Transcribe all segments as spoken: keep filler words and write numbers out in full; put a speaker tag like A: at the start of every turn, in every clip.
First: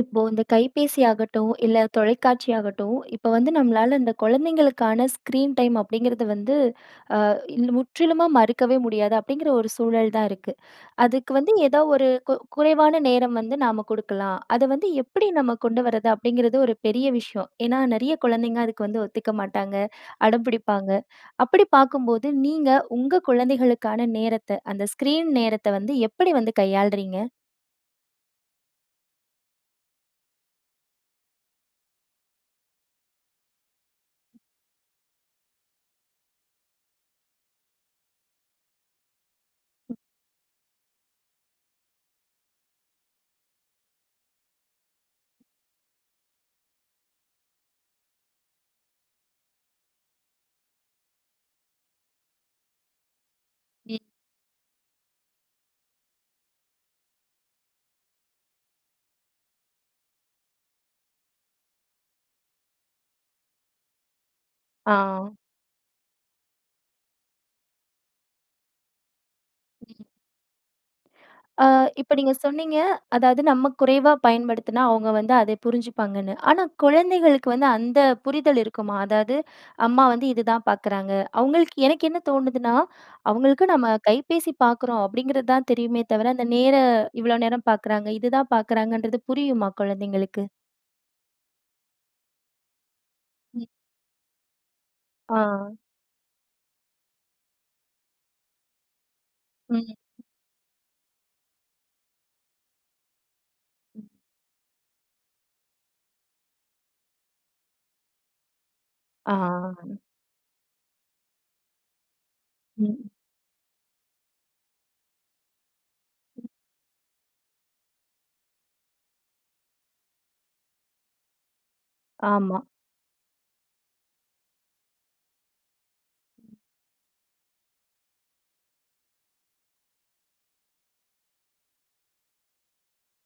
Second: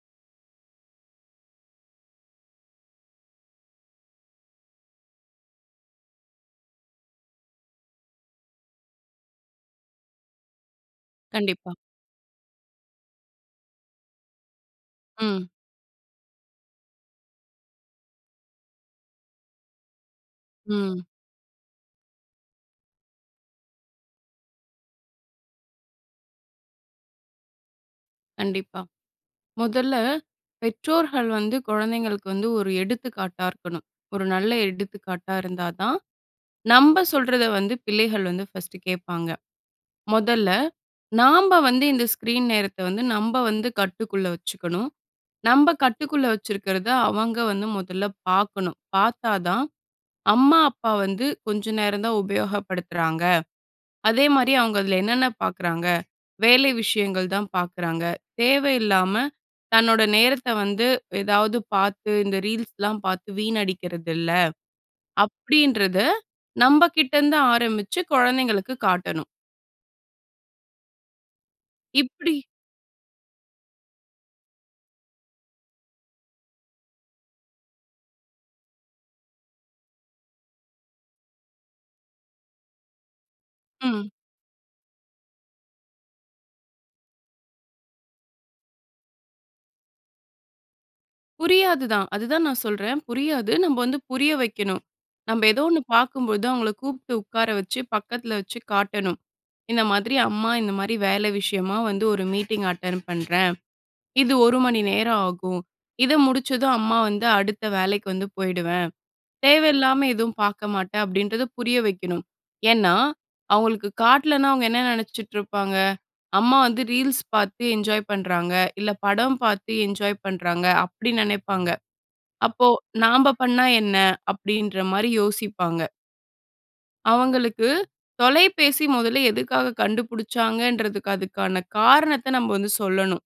A: இப்போ இந்த கைபேசி ஆகட்டும், இல்ல தொலைக்காட்சி ஆகட்டும் இப்ப வந்து நம்மளால இந்த குழந்தைங்களுக்கான ஸ்க்ரீன் டைம் அப்படிங்கிறது வந்து ஆ முற்றிலுமா மறுக்கவே முடியாது. அப்படிங்கிற ஒரு சூழல் தான் இருக்கு. அதுக்கு வந்து
B: கண்டிப்பா.
A: ஏதோ ஒரு கு குறைவான நேரம் வந்து நாம குடுக்கலாம், அத வந்து எப்டி
B: ம்.
A: நம்ம கொண்டு வர்றது? அப்டிங்கிறது ஒரு பெரிய விஷயம். ஏனா நெறைய குழந்தைங்க அதுக்கு வந்து ஒத்துக்க மாட்டாங்க, அடம்பிடிப்பாங்க.
B: ம்.
A: அப்படி பாக்கும்போது நீங்க உங்க குழந்தைகளுக்கான நேரத்த அந்த ஸ்க்ரீன் நேரத்த வந்து எப்படி வந்து கையாளுறீங்க?
B: கண்டிப்பா. முதல்ல, பெற்றோர்கள் வந்து குழந்தைங்களுக்கு வந்து ஒரு எடுத்துக்காட்டா இருக்கணும். ஒரு நல்ல எடுத்துக்காட்டா இருந்தா தான் நம்ப சொல்றத வந்து பிள்ளைகள் வந்து ஃபர்ஸ்ட்டு கேப்பாங்க. மொதல்ல, நாம்ப வந்து இந்த ஸ்க்ரீன் நேரத்த வந்து நம்ப வந்து கட்டுக்குள்ள வச்சுக்கணும். நம்ப கட்டுக்குள்ள வச்சிருக்கிறத அவங்க வந்து முதல்ல பார்க்கணும். பார்த்தா தான் "அம்மா, அப்பா வந்து கொஞ்சம் நேரம் தான், உபயோகப்படுத்துறாங்க.
A: ம்.
B: அதேமாரி அவங்க அதுல என்னென்ன பார்க்குறாங்க? வேலை விஷயங்கள் தான் பார்க்குறாங்க. தேவை இல்லாம தன்னோட நேரத்த வந்து ஏதாவது, பார்த்து இந்த ரீல்ஸ்லாம் பார்த்து வீணடிக்கிறதில்ல."
A: ஆ.
B: அப்படின்றத நம்பகிட்டேருந்து ஆரம்பிச்சு கொழந்தைங்களுக்கு காட்டணும்.
A: ம். அ இப்ப நீங்க
B: இப்டி
A: சொன்னீங்க, அதாவது நம்ம குறைவா பயன்படுத்தினா, அவங்க வந்து அதை புரிஞ்சுப்பாங்கன்னு. ஆனா, குழந்தைகளுக்கு வந்து அந்த புரிதல் இருக்குமா? அதாவது, அம்மா வந்து இதுதான் பாக்குறாங்க. அவுங்களுக்கு எனக்கு என்ன தோணுதுன்னா, அவங்களுக்கு நம்ம
B: ம்.
A: கைபேசி பாக்குறோம் அப்படீங்கிறது தான் தெரியுமே தவிர, அந்த நேர இவ்வளோ நேரம் பார்க்குறாங்க, இதுதான் பார்க்குறாங்கன்றது புரியுமா? குழந்தைங்களுக்கு.
B: புரியாது தான். அது தான் நான் சொல்றேன். புரியாது.
A: ம்.
B: நம்ப வந்து புரிய வைக்கணும். நம்ப ஏதோ
A: ஆ.
B: ஒண்ணு பார்க்கும் போது, அவங்கள கூப்ட்டு உட்கார வச்சு, பக்கத்தில வச்சு காட்டணும். "இந்த
A: ம்.
B: மாதிரி அம்மா, இந்த மாதிரி வேலை விஷயமா வந்து, ஒரு மீட்டிங் அட்டெண்ட் பண்றேன்.
A: ம்.
B: இது ஒரு மணி நேரம் ஆகும். இத முடிச்சதும், அம்மா வந்து அடுத்த வேலைக்கு வந்து போயிடுவேன்.
A: ஆ.
B: தேவையில்லாம எதுவும் பார்க்க மாட்டேன்." அப்படீன்றத புரிய வைக்கணும். ஏன்னா,
A: ம்.
B: அவங்களுக்கு காட்டலன்னா, அவங்க என்ன நெனைச்சிட்டு இருப்பாங்க? "அம்மா வந்து ரீல்ஸ் பார்த்து என்ஜாய் பண்றாங்க. இல்ல, படம் பார்த்து என்ஜாய் பண்றாங்க." அப்படி நெனைப்பாங்க.
A: ஆமா.
B: "அப்போ, நாம்ப பண்ணா என்ன?" அப்படீன்ற மாரி யோசிப்பாங்க. அவங்களுக்கு தொலைபேசி மொதல்ல எதுக்காக கண்டுபிடிச்சாங்கன்றதுக்கு, அதுக்கான காரணத்தை நம்ம வந்து சொல்லணும்.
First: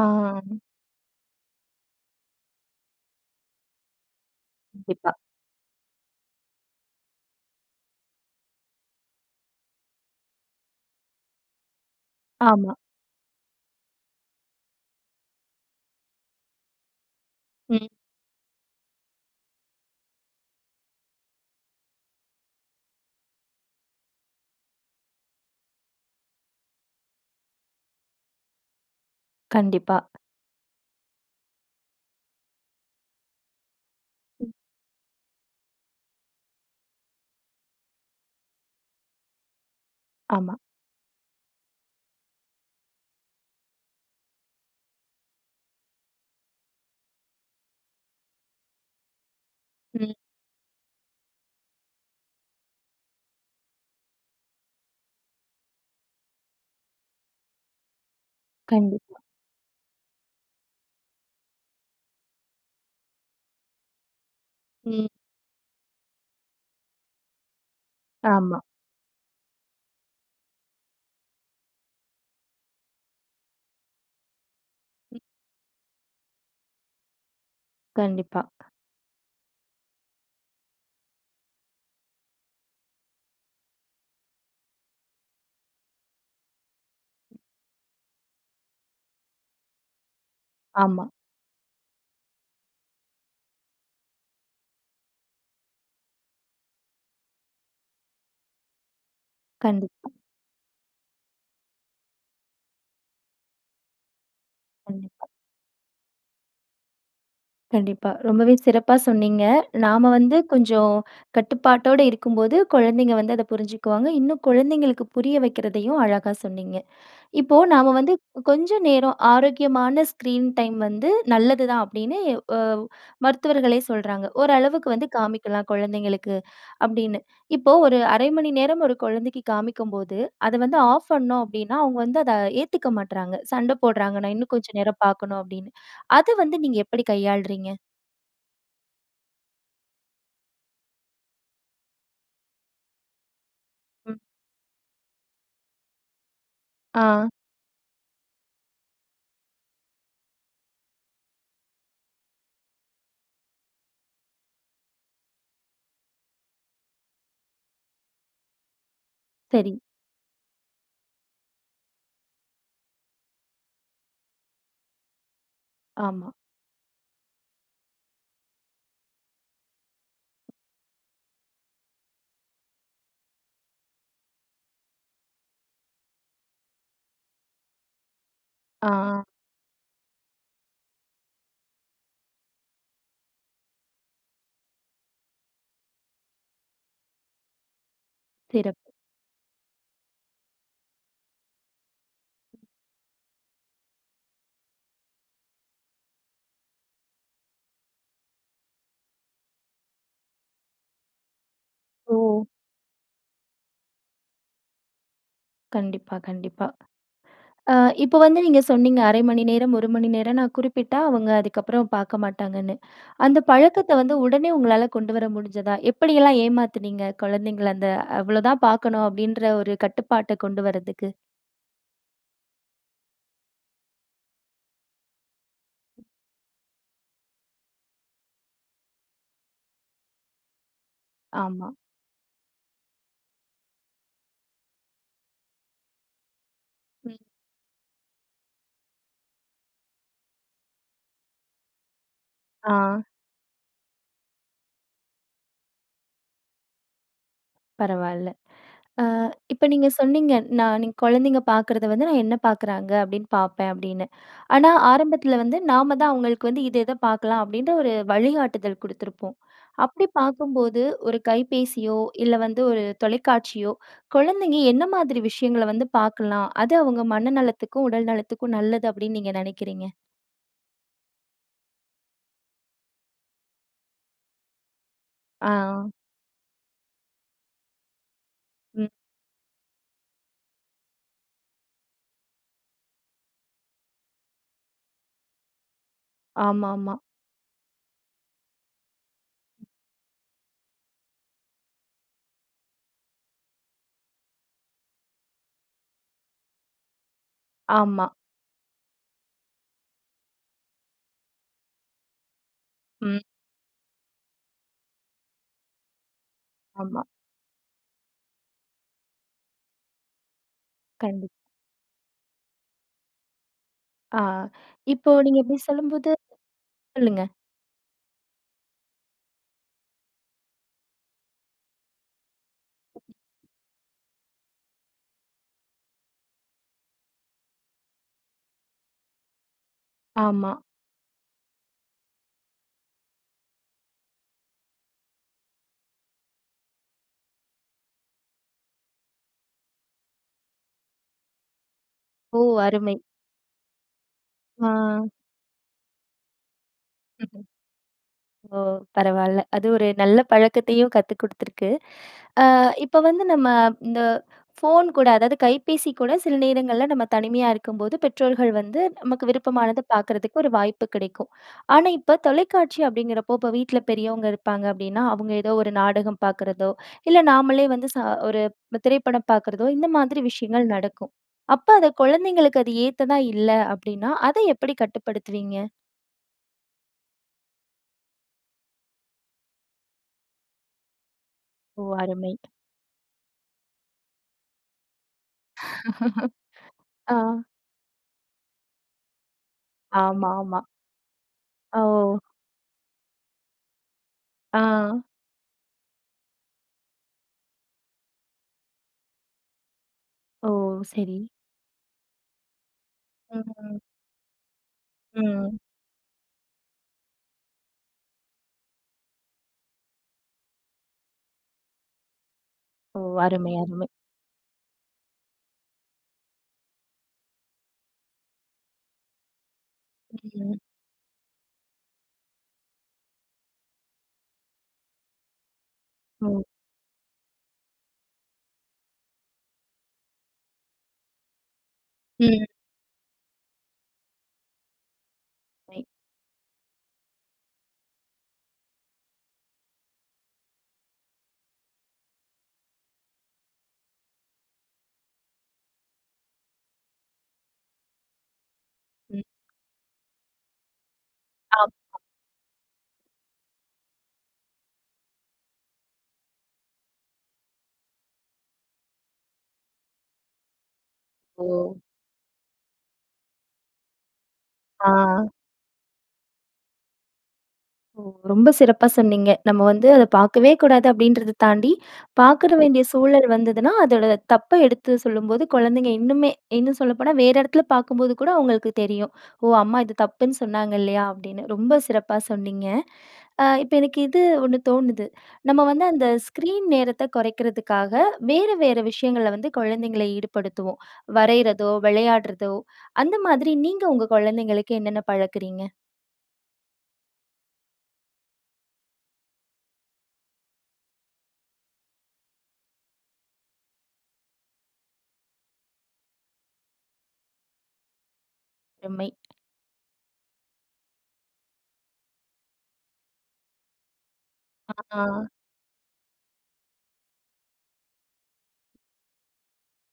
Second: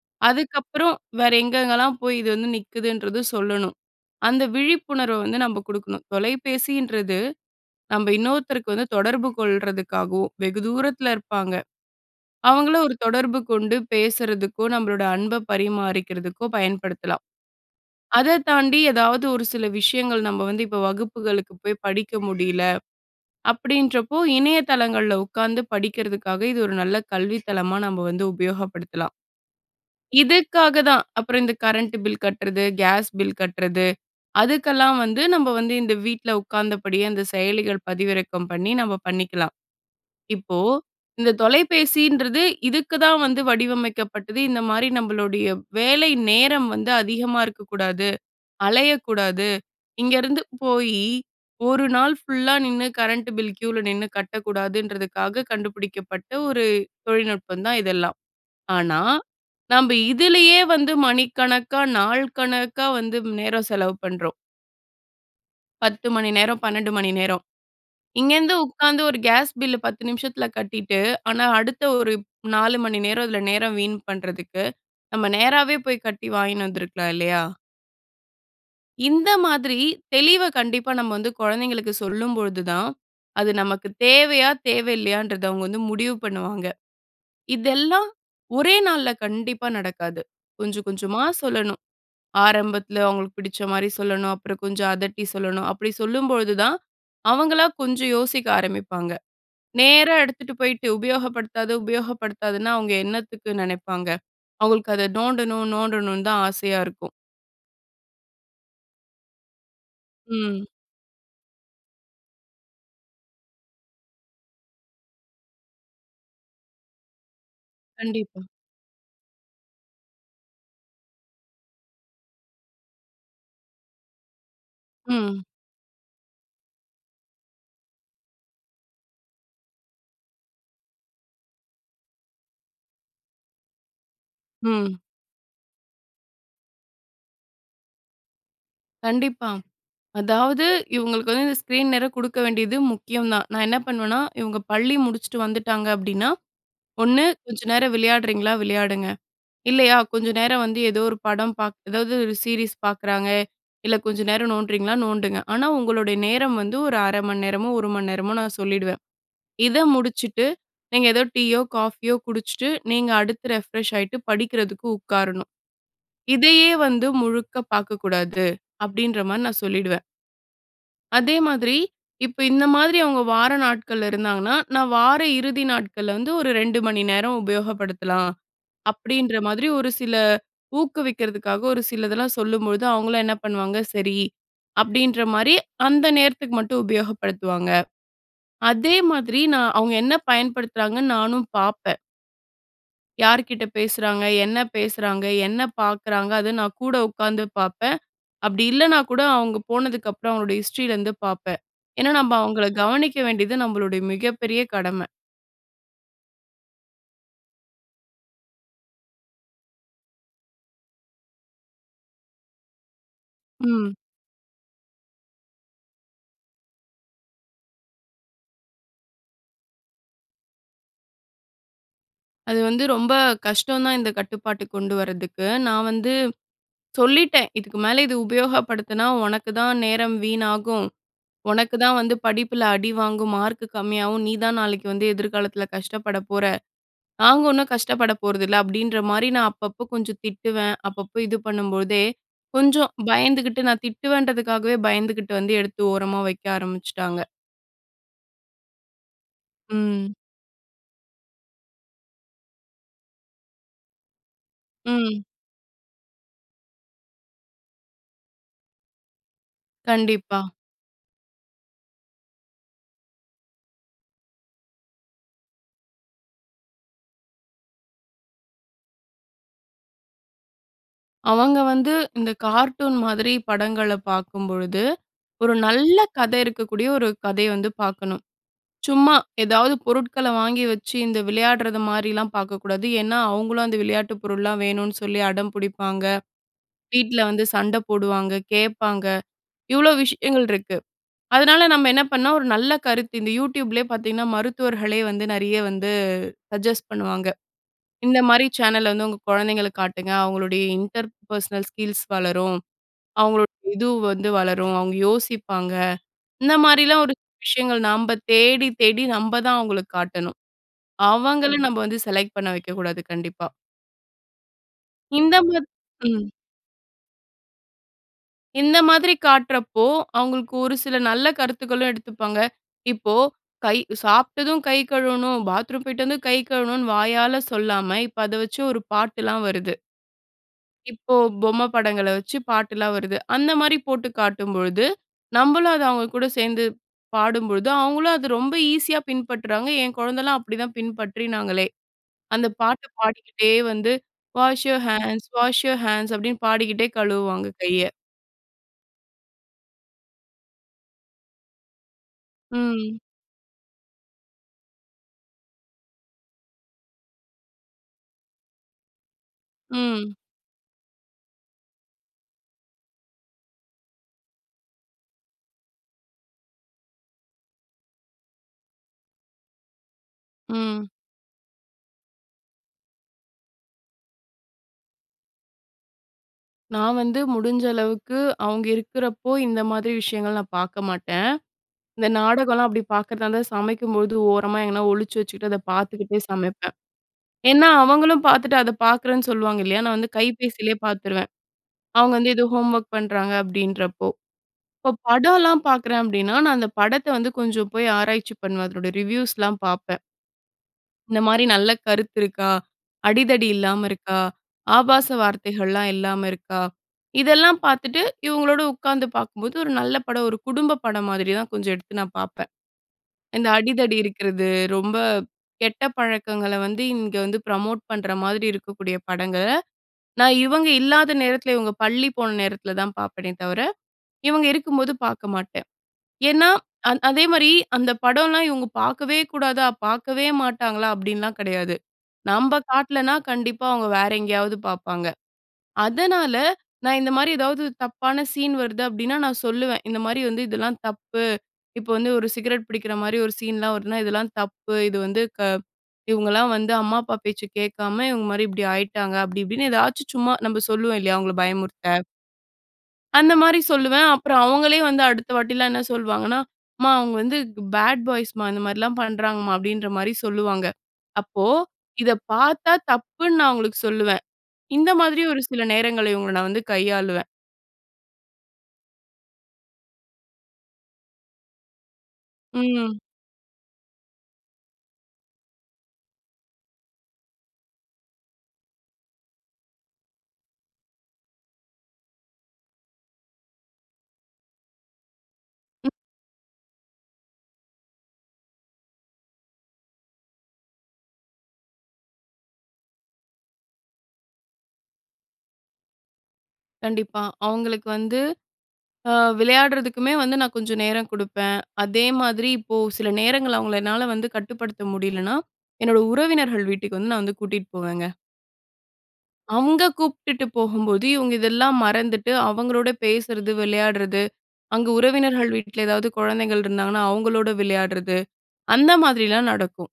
A: ஆ.
B: அதுக்கப்புறம், வேற எங்கெங்கலாம் போய் இது வந்து நிக்குதுன்றது சொல்லணும். அந்த
A: கண்டிப்பா.
B: விழிப்புணர்வை வந்து நம்ப குடுக்கணும். தொலைபேசின்றது நம்ப இன்னொருத்தருக்கு வந்து தொடர்பு கொள்றதுக்காகவும் வெகு தூரத்தில இருப்பாங்க,
A: ஆமா.
B: அவங்கள ஒரு தொடர்பு கொண்டு பேசறதுக்கோ, நம்பளோட அன்பை பரிமாறிக்கிறதுக்கோ பயன்படுத்தலாம்.
A: ம்.
B: அத தாண்டி எதாவது ஒரு சில விஷயங்கள், "நம்ப வந்து இப்ப வகுப்புகளுக்கு போய் படிக்க முடியல." அப்படீன்றப்போ இணையதளங்கள்ல உட்காந்து படிக்கிறதக்காக, இது ஒரு நல்ல கல்வி தளமா நம்ம வந்து உபயோகப்படுத்தலாம்.
A: கண்டிப்பா.
B: இதுக்காக தான். அப்புறம் இந்த கரண்ட் பில் கட்றது, கேஸ் பில் கட்றது
A: ம்.
B: அதுக்கெல்லாம் வந்து, நம்ப வந்து இந்த வீட்ல உட்கார்ந்தபடியே இந்த செயலிகள் பதிவிறக்கம் பண்ணி, நம்ம பண்ணிக்கலாம்.
A: ஆமா.
B: இப்போ, இந்த தொலைபேசின்றது இதுக்கு தான் வந்து வடிவமைக்கப்பட்டது. இந்த மாரி நம்பளுடைய வேலை நேரம் வந்து அதிகமா இருக்கக்கூடாது, அலையக்கூடாது,
A: ம்.
B: இங்கேருந்து போயி ஒரு நாள் ஃபுல்லா நின்னு கரண்ட் பில் க்யூவில நின்னு கட்டக்கூடாதுன்றதுக்காக கண்டுபிடிக்கப்பட்ட ஒரு தொழில்நுட்பம் தான், இதெல்லாம். ஆனா,
A: கண்டிப்பா.
B: நம்ப இதிலேயே வந்து மணிக்கணக்கா, நாள் கணக்கா வந்து நேரம் செலவு பண்றோம்.
A: ம்.
B: பத்து மணி நேரம், பன்னெண்டு மணி நேரம். இங்கேருந்து
A: ஆமா.
B: உட்காந்து ஒரு கேஸ் பில்லு பத்து நிமிஷத்துல கட்டிட்டு, ஆனா அடுத்த ஒரு நாலு மணி நேரம், அதுல நேரம் வீண் பண்றதுக்கு, நம்ம நேராவே போய் கட்டி வாங்கின்னு வந்துருக்கலாம் இல்லையா?
A: கண்டிப்பா.
B: இந்த மாதிரி தெளிவ கண்டிப்பா நம்ம வந்து குழந்தைங்களுக்கு சொல்லும்பொழுது தான், அது நமக்கு தேவையா? தேவ இல்லையான்றத அவுங்க வந்து முடிவு பண்ணுவாங்க. இதெல்லாம் ஒரே நாள்ல கண்டிப்பா நடக்காது. கொஞ்சம்
A: ஆமா.
B: கொஞ்சமா சொல்லணும். ஆரம்பத்துல அவுங்களுக்கு பிடிச்ச மாரி சொல்லணும். அப்புறம் கொஞ்சம் அதட்டி சொல்லணும். அப்படி சொல்லும்பொழுது தான், அவங்களா கொஞ்சம் யோசிக்க ஆரம்பிப்பாங்க.
A: கண்டிப்பா.
B: நேரா எடுத்துட்டு போயிட்டு உபயோகப்படுத்தாத, உபயோகப்படுத்தாதன்னா, அவங்க என்னத்துக்கு நெனைப்பாங்க? அவுங்களுக்கு அத
A: டிப்பா.
B: நோண்டணும் நோண்டணும்ன்னு தான் ஆசையா இருக்கும்.
A: கண்டிப்பா. ரொம்பவே சிறப்பா சொன்னீங்க. நாம வந்து
B: ம்.
A: கொஞ்சம் கட்டுப்பாட்டோட இருக்கும் போது, குழந்தைங்க வந்து அதை புரிஞ்சுக்குவாங்க. இன்னும் குழந்தைகளுக்கு புரிய வக்கிறதையும் அழகா சொன்னீங்க. இப்போ நாம வந்து,
B: கண்டிப்பா.
A: "கொஞ்சம் நேரம் ஆரோக்கியமான ஸ்க்ரீன் டைம் வந்து நல்லது தான்." அப்படீன்னு ஒ மருத்துவர்களே சொல்றாங்க. "ஓரளவுக்கு வந்து
B: ம்.
A: காமிக்கலாம் குழந்தைங்களுக்கு." அப்படீன்னு. இப்போ ஒரு அரை மணி நேரம் ஒரு குழந்தைக்கு காமிக்கும்போது, அத வந்து ஆஃப் பண்ணோம் அப்படீன்னா, அவுங்க வந்து அதை ஏத்துக்க மாட்றாங்க. சண்டை போடுறாங்க. "நான் இன்னும் கொஞ்சம்
B: ம்.
A: நேரம் பார்க்கணும்" அப்படீன்னு. அது வந்து நீங்க எப்படி கையாளுறீங்க?
B: கண்டிப்பா. அதாவது இவங்களுக்கு ஸ்க்ரீன்நேர குடுக்க வேண்டியது முக்கியம் தான். நா என்னா
A: ம்.
B: பண்ணுவேனா, இவங்க பள்ளி முடிச்சுட்டு வந்துட்டாங்க அப்படின்னா ஒண்ணு
A: ஆங்.
B: கொஞ்ச நேரம் விளையாடுறீங்களா? விளையாடுங்க. இல்லையா கொஞ்ச நேரம் வந்து ஏதோ ஒரு படம் பார்க் ஏதாவது ஒரு சீரிஸ் பார்க்குறாங்க, இல்ல கொஞ்சம் நேரம் நோண்டுறீங்களா? நோண்டுங்க. ஆனா உங்களுடைய நேரம் வந்து ஒரு அரை மணி நேரமோ, ஒரு மணி நேரமோ நா சொல்லிடுவேன்.
A: சரி.
B: இத முடிச்சுட்டு நீங்க ஏதோ டீயோ, காஃபியோ குடிச்சுட்டு நீங்க அடுத்து ரெஃப்ரெஷ் ஆயிட்டு, படிக்கிறதுக்கு உட்காரணும்.
A: ஆமா.
B: இதையே வந்து முழுக்க பார்க்கக்கூடாது அப்படின்ற மாரி நா சொல்லிடுவேன். அதே மாதிரி இப்ப இந்த மாதிரி அவங்க வார நாட்கள்ல இருந்தாங்கன்னா, நான் வார இறுதி நாட்கள்ல வந்து ஒரு ரெண்டு மணி நேரம் உபயோகப்படுத்தலாம்
A: ஆ.
B: அப்டின்ற மாதிரி ஒரு சில ஊக்குவிக்கிறதுக்காக ஒரு சிலதெல்லாம் சொல்லும்பொழுது அவங்களும் என்ன பண்ணுவாங்க? சரி அப்படின்ற மாரி அந்த நேரத்துக்கு மட்டும் உபயோகப்படுத்துவாங்க.
A: சிறப்பு!
B: அதே மாதிரி நா அவங்க என்ன பயன்படுத்துறாங்கன்னு நானும் பாப்பேன். யார்கிட்ட பேசுறாங்க? என்ன பேசுறாங்க? என்ன பார்க்குறாங்க? அது நா கூட உட்கார்ந்து பாப்பேன். அப்டி இல்லனா கூட அவங்க போனதுகப்புறம் அவங்க ஹிஸ்ட்ரில இருந்து பாப்பேன். ஏனா, நம்ப
A: ஓ!
B: அவங்கள கவனிக்க வேண்டியது நம்மளுடைய மிகப்பெரிய கடம.
A: கண்டிப்பா கண்டிப்பா. ஆ இப்போ வந்து நீங்க சொன்னீங்க அரை மணி நேரம், ஒரு மணி நேரம் நா குறிப்பிட்டா அவங்க அதுக்கப்புற பார்க்க மாட்டாங்கனு. அந்த
B: ம்.
A: பழக்கத்த வந்து உடனே உங்களால கொண்டு வர முடிஞ்சதா? எப்படி எல்லா ஏமாத்துனீங்க குழந்தைகள? அந்த அவ்ளோ தான் பார்க்கனு அப்டீன்ற ஒரு கட்டுப்பாட்ட கொண்டு வர்றதுக்கு.
B: அது வந்து ரொம்ப கஷ்டம் தான், இந்த கட்டுப்பாட்டுக்கு கொண்டு வரதுக்கு. நான் வந்து சொல்லிட்டேன், "இதுக்கு மேல இது உபயோகப்படுத்தினா, உனக்கு தான் நேரம் வீணாகும்.
A: ஆமா.
B: உனக்கு தான் வந்து படிப்பில அடி வாங்கும். மார்க்கு கம்மியாகும். நீ தான் நாளைக்கு வந்து எதிர்காலத்தில கஷ்டப்பட போற.
A: ம்.
B: நாங்க ஒன்னும் கஷ்டப்பட போறதில்ல." அப்படின்ற மாதிரி நான் அப்பப்போ கொஞ்சம் திட்டுவேன். அப்பப்போ இது பண்ணும்போதே
A: ஆ.
B: கொஞ்சம் பயந்துகிட்டு, நான் திட்டுவேன்றதுக்காகவே பயந்துகிட்டு வந்து எடுத்து ஓரமா வைக்க ஆரம்பிச்சுட்டாங்க.
A: பரவால்ல. அ இப்ப நீங்க
B: ம்.
A: சொன்னீங்க. "நான் நீங் குழந்தைங்க பார்க்கிறத வந்து, நான் என்ன பார்க்கிறாங்க அப்படின்னு பார்ப்பேன்." அப்படின்னு. ஆனா
B: ம்.
A: ஆரம்பத்தில வந்து நாம தான் அவங்களுக்கு வந்து இது இத பார்க்கலாம் அப்படின்ற ஒரு வழிகாட்டுதல் குடுத்திருப்போம். அப்படி
B: கண்டிப்பா.
A: பார்க்கும்போது ஒரு கைபேசியோ, இல்ல வந்து ஒரு தொலைக்காட்சியோ குழந்தைங்க என்ன மாதிரி விஷயங்கள வந்து பார்க்கலாம்? அது அவங்க மனநலத்துக்கும், உடல் நலத்துக்கும் நல்லது அப்படின்னு நீங்க நினைக்கிறீங்க?
B: அவங்க வந்து இந்த கார்ட்டூன் மாதிரி படங்கள பார்க்கும்பொழுது, ஒரு
A: ஆ.
B: நல்ல கதை இருக்கக்கூடிய, ஒரு கதய வந்து பார்க்கணும்.
A: ம்.
B: சும்மா ஏதாவது பொருட்கள வாங்கி வச்சு, இந்த விளையாடுறது மாதிரில்லாம் பார்க்கக்கூடாது. ஏன்னா, அவங்களும் அந்த விளையாட்டு பொருள்லாம் வேணும்னு சொல்லி அடம் பிடிப்பாங்க.
A: ஆமாமா.
B: வீட்டில வந்து சண்ட போடுவாங்க, கேட்பாங்க. இவ்ளோ விஷயங்கள் இருக்கு. அதனால நம்ம என்ன பண்ணாம், ஒரு நல்ல கருத்து இந்த YouTubeலே பார்த்தீங்கன்னா மருத்துவர்களே வந்து நிறைய வந்து சஜெஸ்ட் பண்ணுவாங்க.
A: ஆமா.
B: இந்த மாதிரி சேனல் வந்து உங்க குழந்தைங்களுக்கு காட்டுங்க. அவங்களுடைய இன்டர் பர்ஸ்னல் ஸ்கில்ஸ் வளரும்.
A: ம்.
B: அவங்களோட இது வந்து வளரும். அவங்க யோசிப்பாங்க. இந்த
A: ஆமா.
B: மாரில்லாம் ஒரு விஷயங்கள் நாம்ப தேடி தேடி நம்ப தான் அவங்களுக்கு காட்டணும்.
A: கண்டி
B: அவங்களும் நம்ம வந்து செலக்ட் பண்ண வைக்கக்கூடாது. கண்டிப்பா.
A: ஆ. இப்போ
B: இந்த
A: நீங்க இப்படி
B: மாத்
A: சொல்லும்போது
B: ம்.
A: சொல்லுங்க.
B: இந்த மாதிரி காட்றப்போ, அவுங்களுக்கு ஒரு சில நல்ல கருத்துகளும் எடுத்துப்பாங்க. இப்போ கை சாப்ட்டதும் கை கழுவணும், பாத்ரூம் போய்ட்டு வந்து கை கழுவணுன்னு, வாயால சொல்லாம, இப்போ அத வச்சு ஒரு பாட்டுலாம் வருது.
A: ஆமா.
B: இப்போ பொம்மை படங்கள வச்சு பாட்டுலாம் வருது. அந்த மாரி போட்டுக் காட்டும்பொழுது, நம்பளும் அத அவங்க கூட சேந்து பாடும்பொழுது, அவங்களும் அத ரொம்ப ஈஸியா பின்பற்றுறாங்க. என் குழந்தலாம் அப்டி தான் பின்பற்றினாங்களே.
A: ஓ!
B: அந்த பாட்டு
A: அருமை.
B: பாடிக்கிட்டே வந்து, "wash your
A: ah.
B: Hands, wash your hands!" அப்டின்னு பாடிக்கிட்டே கழுவுவாங்க கைய.
A: .ஓ, பரவால்ல, அது ஒரு நல்ல பழக்கத்தயும் கத்து குடுத்துருக்கு. அ,
B: ம்.
A: இப்ப வந்து நம்ம இந்த ஃபோன் கூட, அதாவது கைப்பேசி கூட, சில நேரங்கள்ல நம்ம தனிமையா இருக்கும்போது, பெற்றோர்கள் வந்து நமக்கு விருப்பமானத
B: ம்.
A: பாக்குறதுக்கு ஒரு வாய்ப்பு கிடைக்கும். ஆனா, இப்போ தொலைக்காட்சி அப்படிங்கிறப்போ, இப்போ வீட்ல பெரியவங்க இருப்பாங்க அப்டின்னா, அவுங்க ஏதோ ஒரு நாடகம் பாக்குறதோ, இல்ல நாமளே வந்து ச ஒரு திரைப்படம் பாக்குறதோ இந்த மாதிரி விஷயங்கள்
B: ம்.
A: நடக்கும். அப்ப அது குழந்தைங்களுக்கு அது ஏத்ததா இல்ல அப்டின்னா, அத எப்படி கட்டுப்படுத்துவீங்க?
B: நான் வந்து முடிஞ்ச அளவுக்கு அவுங்க இருக்குறப்போ, இந்த மாதிரி விஷயங்கள் நான் பாக்க மாட்டேன்.
A: ஓ!
B: இந்த
A: அருமை.
B: நாடகலாம் அப்டி பாக்கறதா இருந்தா, சமைக்கும்பொழுது ஓரமா எங்கனா ஒழிச்சு வச்சுக்கிட்டு அதை பாத்துக்கிட்டே சமைப்பேன்.
A: ஆ.
B: ஏன்னா, அவங்களும் பாத்துட்டு, அத பாக்குறேன்னு சொல்லுவாங்க இல்லையா? நான் வந்து
A: ஆமாமா.
B: கைபேசிலயே பாத்துருவேன். அவுங்க
A: ஓ!
B: வந்து ஏதோ ஹோம்வொர்க் பண்றாங்க அப்டின்றப்போ, இப்போ
A: ஆ.
B: படம்லாம் பாக்குறேன் அப்டின்னா, நான் அந்த படத்தை வந்து கொஞ்சம் போய் ஆராய்ச்சி பண்ணுவேன், அதனுடைய ரிவ்யூஸ்லாம் பாப்பேன்.
A: ஓ! சரி.
B: இந்த மாரி நல்ல கருத்து இருக்கா?
A: ம்,
B: அடிதடி
A: ம்.
B: இல்லாம இருக்கா? ஆபாச
A: ம்.
B: வார்த்தைகள்லாம் இல்லாம இருக்கா? இதெல்லாம் பாத்துட்டு இவுங்களோடு உக்காந்து பாக்கும்போது, ஒரு நல்ல படம், ஒரு குடும்ப படம் மாதிரி தான் கொஞ்சம் எடுத்து நான் பாப்பேன்.
A: ஓ!
B: இந்த
A: அருமை, அருமை.
B: அடிதடி இருக்கிறது, ரொம்ப கெட்ட பழக்கங்கள வந்து இங்க வந்து ப்ரமோட் பண்ற மாதிரி இருக்கக்கூடிய படங்கள,
A: ம்.
B: நான்
A: ம்.
B: இவங்க இல்லாத நேரத்தில, இவுங்க பள்ளி போன நேரத்தில தான் பாப்பேனே தவிர, இவுங்க இருக்கும்போது பாக்க மாட்டேன்.
A: ம்.
B: ஏன்னா அந் அதே மாரி அந்த படம்லாம் இவுங்க பாக்கவே கூடாதா? பாக்கவே மாட்டாங்களா? அப்டின்லாம் கிடையாது.
A: ம்.
B: நம்ப காட்லன்னா கண்டிப்பா அவுங்க வேற எங்கயாவது பாப்பாங்க.
A: மை.
B: அதனால நான் இந்த மாரி ஏதாவது தப்பான சீன் வருது அப்டின்னா, நான் சொல்லுவேன், "இந்த மாரி வந்து இதெல்லாம் தப்பு." இப்போ வந்து ஒரு சிகரெட் பிடிக்கிற மாரி ஒரு சீன்லாம் வருதுனா, "இதெல்லாம் தப்பு, இது வந்து க இவுங்கலாம் வந்து அம்மா, அப்பா பேச்சை கேட்காம இவுங்க மாரி இப்டி ஆயிட்டாங்க,"
A: ம்.
B: அப்டி இப்டின்னு எதாச்சும் சும்மா நம்ப சொல்லுவோம் இல்லையா, அவுங்கள பயமுறுத்த!
A: ஆமா.
B: அந்த மாரி சொல்லுவேன். அப்புறம் அவுங்களே வந்து அடுத்த வாட்டில்லாம் என்ன சொல்லுவாங்கன்னா, "அம்மா! அவுங்க வந்து பாட் பாய்ஸ்ம்மா, இந்த மாரி எல்லாம் பண்றாங்கம்மா." அப்பிடின்றமாரி சொல்லுவாங்க. அப்போ
A: ஓ!
B: இத பார்த்தா தப்புன்னு, நான் அவுங்களுக்கு சொல்லுவேன்.
A: ஆ.
B: இந்த மாதிரி ஒரு சில நேரங்கள்ல இவுங்கள நான் வந்து கையாளுவேன்.
A: ஓ! ரொம்ப சிறப்பா சொன்னீங்க. நம்ம வந்து அத பாக்கவே கூடாது அப்பிடின்றத தாண்டி, பார்க்குற வேண்டிய
B: ம்.
A: சூழல் வந்ததுனா, அதோட தப்ப எடுத்து சொல்லும்போது குழந்தைங்க இன்னுமே இன்னும் சொல்லப்போனா, வேற இடத்தில பார்க்கும்போது கூட அவுங்களுக்கு தெரியும். "ஓ! அம்மா இது தப்புன்னு சொன்னாங்க. இல்லயா?" அப்பிடின்னு. ரொம்ப சிறப்பா சொன்னீங்க. அ இப்ப எனக்கு இது ஒண்ணு தோணுது. நம்ம வந்து அந்த ஸ்க்ரீன் நேரத்த குறைக்கிறதுக்காக, வேற வேற விஷயங்கள வந்து குழந்தைங்கள ஈடுபடுத்துவோம். வரையிறதோ, விளையாட்றதோ அந்த மாதிரி நீங்க உங்க குழந்தைங்களுக்கு என்னென்ன பழக்குறீங்க?
B: கண்டிப்பா. அவுங்களுக்கு வந்து அ விளையாட்றதுக்குமே வந்து நான் கொஞ்சம் நேரம் குடுப்பேன். அதே மாதிரி இப்போ சில நேரங்கள்ல அவுங்கள என்னால வந்து கட்டுப்படுத்த முடியலன்னா, என்னோட உறவினர்கள் வீட்டுக்கு வந்து நான் வந்து கூட்டிட்டு போவேங்க.
A: ருமை!
B: அங்க கூப்பிட்டுட்டு போகும்போது, இவுங்க இதெல்லாம் மறந்துட்டு அவங்களோட பேசுறது, விளையாட்றது,
A: அ
B: அங்க
A: ஆ.
B: உறவினர்கள் வீட்ல எதாவது குழந்தைகள் இருந்தாங்கன்னா, அவுங்களோட விளையாட்றது, அந்த மாதிரில்லாம் நடக்கும்.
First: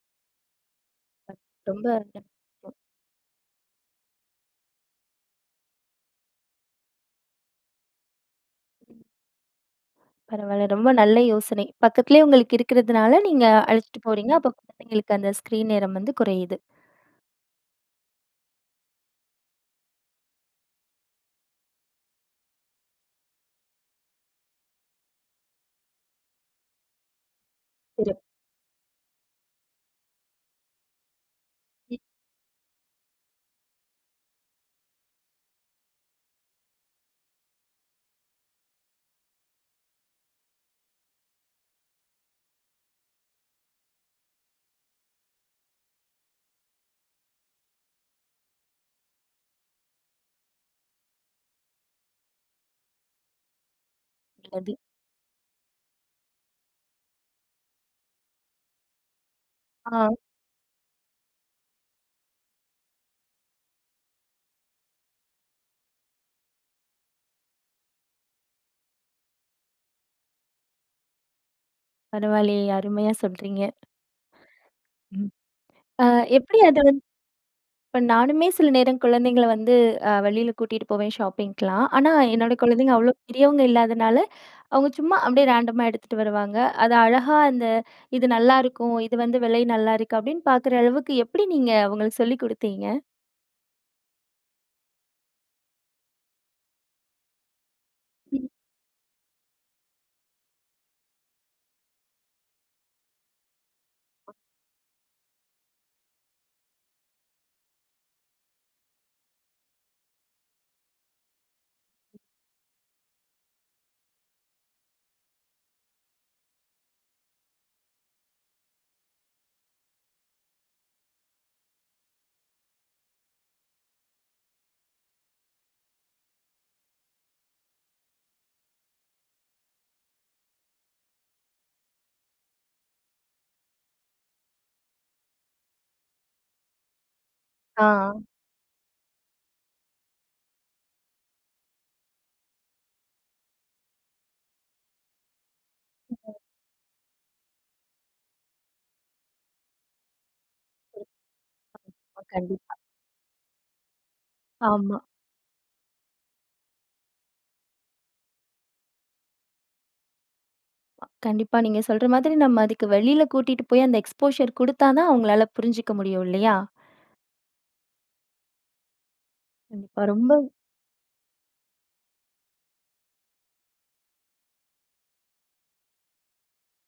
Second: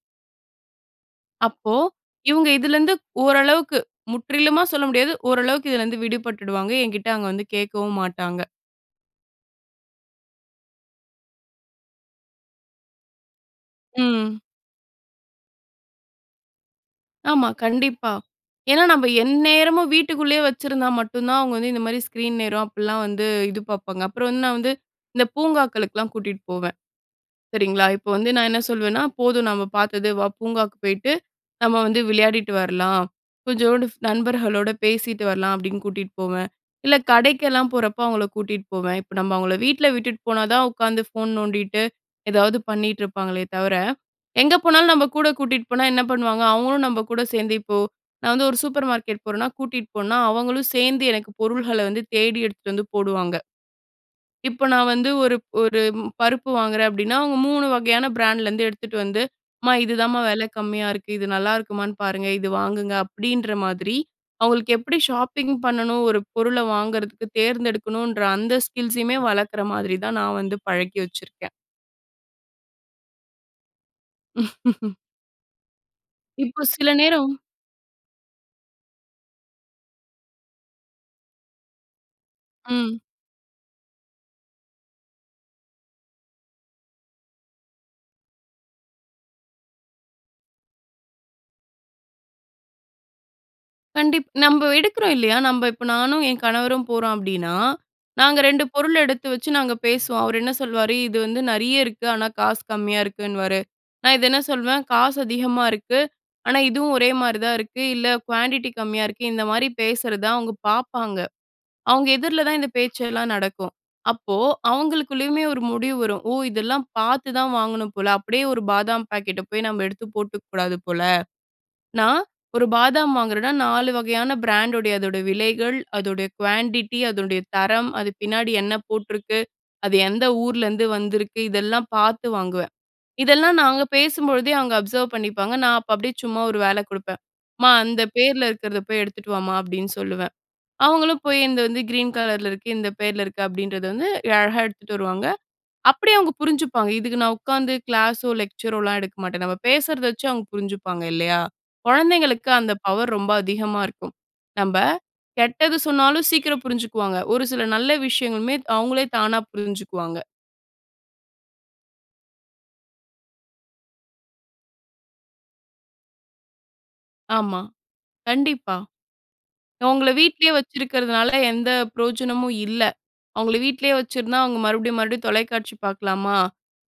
A: அ
B: அப்போ,
A: ரொம்ப.
B: இவங்க
A: [unintelligible]
B: இதிலருந்து ஓரளவுக்கு, முற்றிலுமா சொல்ல முடியாது, ஓரளவுக்கு இதிலருந்து விடுபட்டுடுவாங்க, என்கிட்ட அவங்க வந்து கேட்கவும் மாட்டாங்க.
A: பரவாயில்ல, ரொம்ப நல்ல யோசனை பக்கத்திலேயே உங்களுக்கு இருக்கிறதுனால, நீங்க அழைச்சுட்டு போறீங்க,
B: ம்.
A: அப்போ எங்களுக்கு அந்த ஸ்க்ரீன் நேரம் வந்து குறையுது.
B: ஆமா, கண்டிப்பா, ஏனா நாம எந்நேரமும் வீட்டுக்குள்ளேயே வைச்சிருந்தா மட்டும் தான், அவங்க வந்து இந்த மாதிரி ஸ்கிரீன் நேரம் அப்பல்லாம் வந்து இது பார்ப்பாங்க, அப்புறம் வந்து நான் வந்து, இந்த பூங்காக்களுக்குலாம் கூட்டிட்டு போவேன், சரிங்களா? இப்போ
A: சிறப்
B: வந்து நான் என்ன சொல்லுவேன்னா, "போதும் நம்ம பார்த்தது. வா, பூங்காவுக்கு போயிட்டு, நம்ம வந்து விளையாடிட்டு வரலாம், கொஞ்சோண்டு நண்பர்களோடு பேசிட்டு வரலாம்", அப்படின்னு கூட்டிகிட்டு போவேன், இல்லை கடைக்கெல்லாம் போறப்போ, அவங்களை கூட்டிகிட்டு போவேன். இப்போ நம்ம அவங்கள வீட்டில விட்டுட்டு போனா தான், உட்காந்து ஃபோன் நோண்டிட்டு, ஏதாவது பண்ணிட்டு இருப்பாங்களே தவிர, எங்கே போனாலும் நம்ம கூட கூட்டிட்டு போனா என்ன பண்ணுவாங்க? அவங்களும் நம்ம கூட சேர்ந்து இப்போ, நான் வந்து ஒரு சூப்பர் மார்க்கெட் போறேனா கூட்டிகிட்டு போனா அவங்களும் சேர்ந்து எனக்கு பொருள்கள வந்து தேடி எடுத்துட்டு வந்து போடுவாங்க. இப்போ
A: அது,
B: நான் வந்து ஒரு ஒரு பருப்பு வாங்குறேன் அப்படின்னா, அவங்க மூணு வகையான பிராண்ட்லேருந்து எடுத்துட்டு வந்து, அம்மா
A: ஆ.
B: இதுதாம்மா விலை கம்மியா இருக்கு. இது நல்லாயிருக்குமான்னு பாருங்க, இது வாங்குங்க அப்படின்ற மாதிரி, அவங்களுக்கு எப்படி ஷாப்பிங் பண்ணணும் ஒரு பொருளை வாங்குறதுக்கு தேர்ந்தெடுக்கணுன்ற அந்த ஸ்கில்ஸுமே வளர்க்குற மாதிரி தான் நான் வந்து பழக்கி வச்சிருக்கேன்.
A: பரவாயில்லையே! அருமையா சொல்றீங்க. ம். அ எப்படி
B: இப்போ
A: அது
B: சில
A: வந்
B: நேரம்
A: இப்போ நானுமே சில நேரம் குழந்தைங்கள வந்து, அ வெளியில கூட்டிகிட்டு போவேன் ஷாப்பிங்க்கலாம், ஆனா என்னோட குழந்தைங்க
B: ம்.
A: அவ்வளோ பெரியவங்க இல்லாதனால, அவங்க சும்மா அப்படியே ரேண்டமா எடுத்துட்டு வருவாங்க, அதை அழகா அந்த இது நல்லாருக்கும், இது வந்து விலை நல்லாருக்கும், அப்படின்னு பார்க்குற அளவுக்கு எப்படி நீங்க அவங்களுக்கு சொல்லிக் கொடுத்தீங்க?
B: கண்டிப் நம்ப எடுக்குறோம் இல்லயா? நம்ப இப்ப நானும் என் கணவரும் போறோம் அப்பிடின்னா, நாங்க
A: ம்.
B: ரெண்டு பொருள் எடுத்து வச்சு, நாங்க பேசுவோம். அவரு என்ன சொல்வாரு? "இது வந்து நிறைய இருக்கு. ஆனா, காசு கம்மியா இருக்குன்னுவாரு." நான் இது என்ன சொல்வேன், "காசு அதிகமா இருக்கு." ஆனா, இதுவும் ஒரே மாதிரி தான் இருக்கு. இல்ல குவான்டிட்டி கம்மியா இருக்கு. இந்தமாரி பேசுறத அவுங்க பாப்பாங்க. அவுங்க எதிர்ல தான் இந்த பேச்செல்லாம் நடக்கும். அப்போ அவங்களுக்குள்ளேயுமே ஒரு முடிவு வரும். "ஓ! இதெல்லாம் பார்த்து தான் வாங்கணும் போல. அப்பிடியே ஒரு பாதாம் பாக்கெட்ட போய் நமப எடுத்து போட்டுக்கக் கூடாது போல. நான் ஒரு பாதாம் வாங்குறன்னா, நாலு வகையான பிராண்ட்டுடைய அதோட விலைகள், அதோடைய குவான்டிட்டி, அதோடைய தரம், அது பின்னாடி என்ன போட்டிருக்கு? அது எந்த ஊர்லருந்து வந்திருக்கு? இதெல்லாம் பார்த்து வாங்குவேன். இதெல்லாம் நாங்க பேசும்பொழுதே அவுங்க அப்சர்வ் பண்ணிப்பாங்க. நான் அப்ப அப்பிடியே சும்மா ஒரு வேல கொடுப்பேன். "அம்மா!
A: ஆ.
B: அந்த பேர்ல இருக்கிறத போய் எடுத்துட்டு வாம்மா!"அப்பிடின்னு சொல்லுவேன். அவுங்களும் போய் இந்த வந்து கிரீன் கலர்ல இருக்கு. இந்த பேர்ல இருக்கு. அப்பிடின்றது வந்து அழகா எடுத்துட்டு வருவாங்க. அப்பிடியே அவுங்க
A: [unintelligible]
B: புரிஞ்சுப்பாங்க. இதுக்கு நான் உக்காந்து கிளாஸோ, லெக்சரோலாம் எடுக்க மாட்டேன். நம்ம பேசுறத வச்சு அவுங்க புரிஞ்சுப்பாங்க. இல்லயா?
A: [unintelligible]
B: குழந்தைங்களுக்கு அந்த
A: கண்டிப்பா.
B: பவர் ரொம்ப அதிகமா இருக்கும். நம்ப
A: ஆமா.
B: கெட்டது சொன்னாலும் சீக்கிரம் புரிஞ்சுக்குவாங்க. ஒரு சில நல்ல விஷயங்களுமே அவுங்களே தானா புரிஞ்சுக்குவாங்க.
A: கண்டிப்பா நீங்க சொல்ற மாதிரி நம்ம அதுக்கு வெளியில கூட்டிட்டு போய் அந்த எக்ஸ்போஷர் கொடுத்தா தான் அவுங்களால புரிஞ்சிக்க முடியும் இல்லயா?
B: ஆமா. கண்டிப்பா.
A: கண்டிப்பா
B: அவுங்கள
A: ரொம்ப
B: வீட்டிலேயே வச்சிருக்கிறதுனால எந்த பிரயோஜனமும் இல்ல. அவுங்கள வீட்டிலே வச்சிருந்தா அவுங்க மறுபடியும், மறுபடியும் தொலைக்காட்சி பார்க்கலாமா?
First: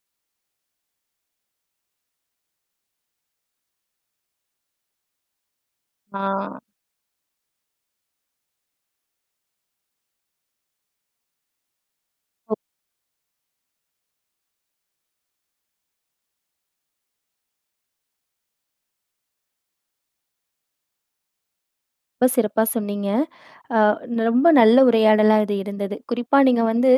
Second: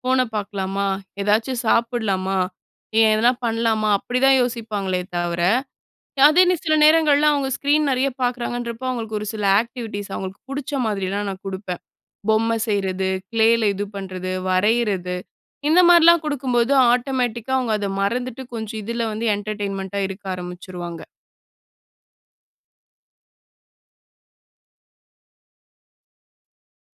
B: ஃபோன பார்க்கலாமா? எதாச்சும் சாப்பிட்லாமா? ஏன் எதனா பண்ணலாமா? அப்பிடிதான் யோசிப்பாங்களே தவிர, அதே நீ
A: ஆ.
B: சில நேரங்கள்ல அவுங்க ஸ்க்ரீன் நிறைய பார்க்குறாங்கன்றப்போ, அவுங்களுக்கு ஒரு சில ஆக்டிவிட்டீஸ் அவுங்களுக்கு புடுச்ச மாதிரிலாம் நான் கொடுப்பேன். பொம்மை செய்றது, க்ளேல இது பண்றது, வரையிறது, "இந்த மாதிரிலாம் கொடுக்கும்போது ஆட்டோமேட்டிக்கா அவுங்க அத மறந்துட்டு, கொஞ்சம் இதில வந்து என்டர்டெயின்மெண்ட்டா இருக்க ஆரம்பிச்சுருவாங்க.
A: ரொம்ப சிறப்பா சொன்னீங்க. அ ரொம்ப நல்ல உரையாடலா இது இருந்தது. குறிப்பா நீங்க வந்து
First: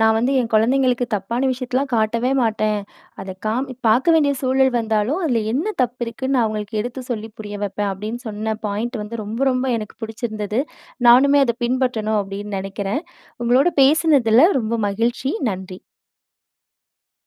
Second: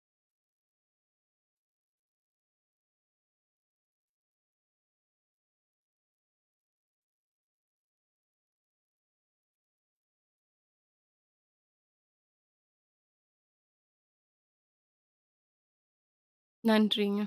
A: நான் வந்து என் குழந்தைங்களுக்கு தப்பான விஷயத்தலாம் காட்டவே மாட்டேன். அத காமி பார்க்க வேண்டிய சூழல் வந்தாலும், அதில என்ன தப்பு இருக்குன்னு நான் அவுங்களுக்கு எடுத்து சொல்லி புரிய வைப்பேன். அப்பிடின்னு சொன்ன பாயிண்ட் வந்து ரொம்ப, ரொம்ப எனக்கு பிடிச்சிருந்தது. நானுமே அத பின்பற்றணும் அப்பிடின்னு நினைக்கிறேன். உங்களோட பேசினதில ரொம்ப மகிழ்ச்சி. நன்றி.
B: நன்றிங்க.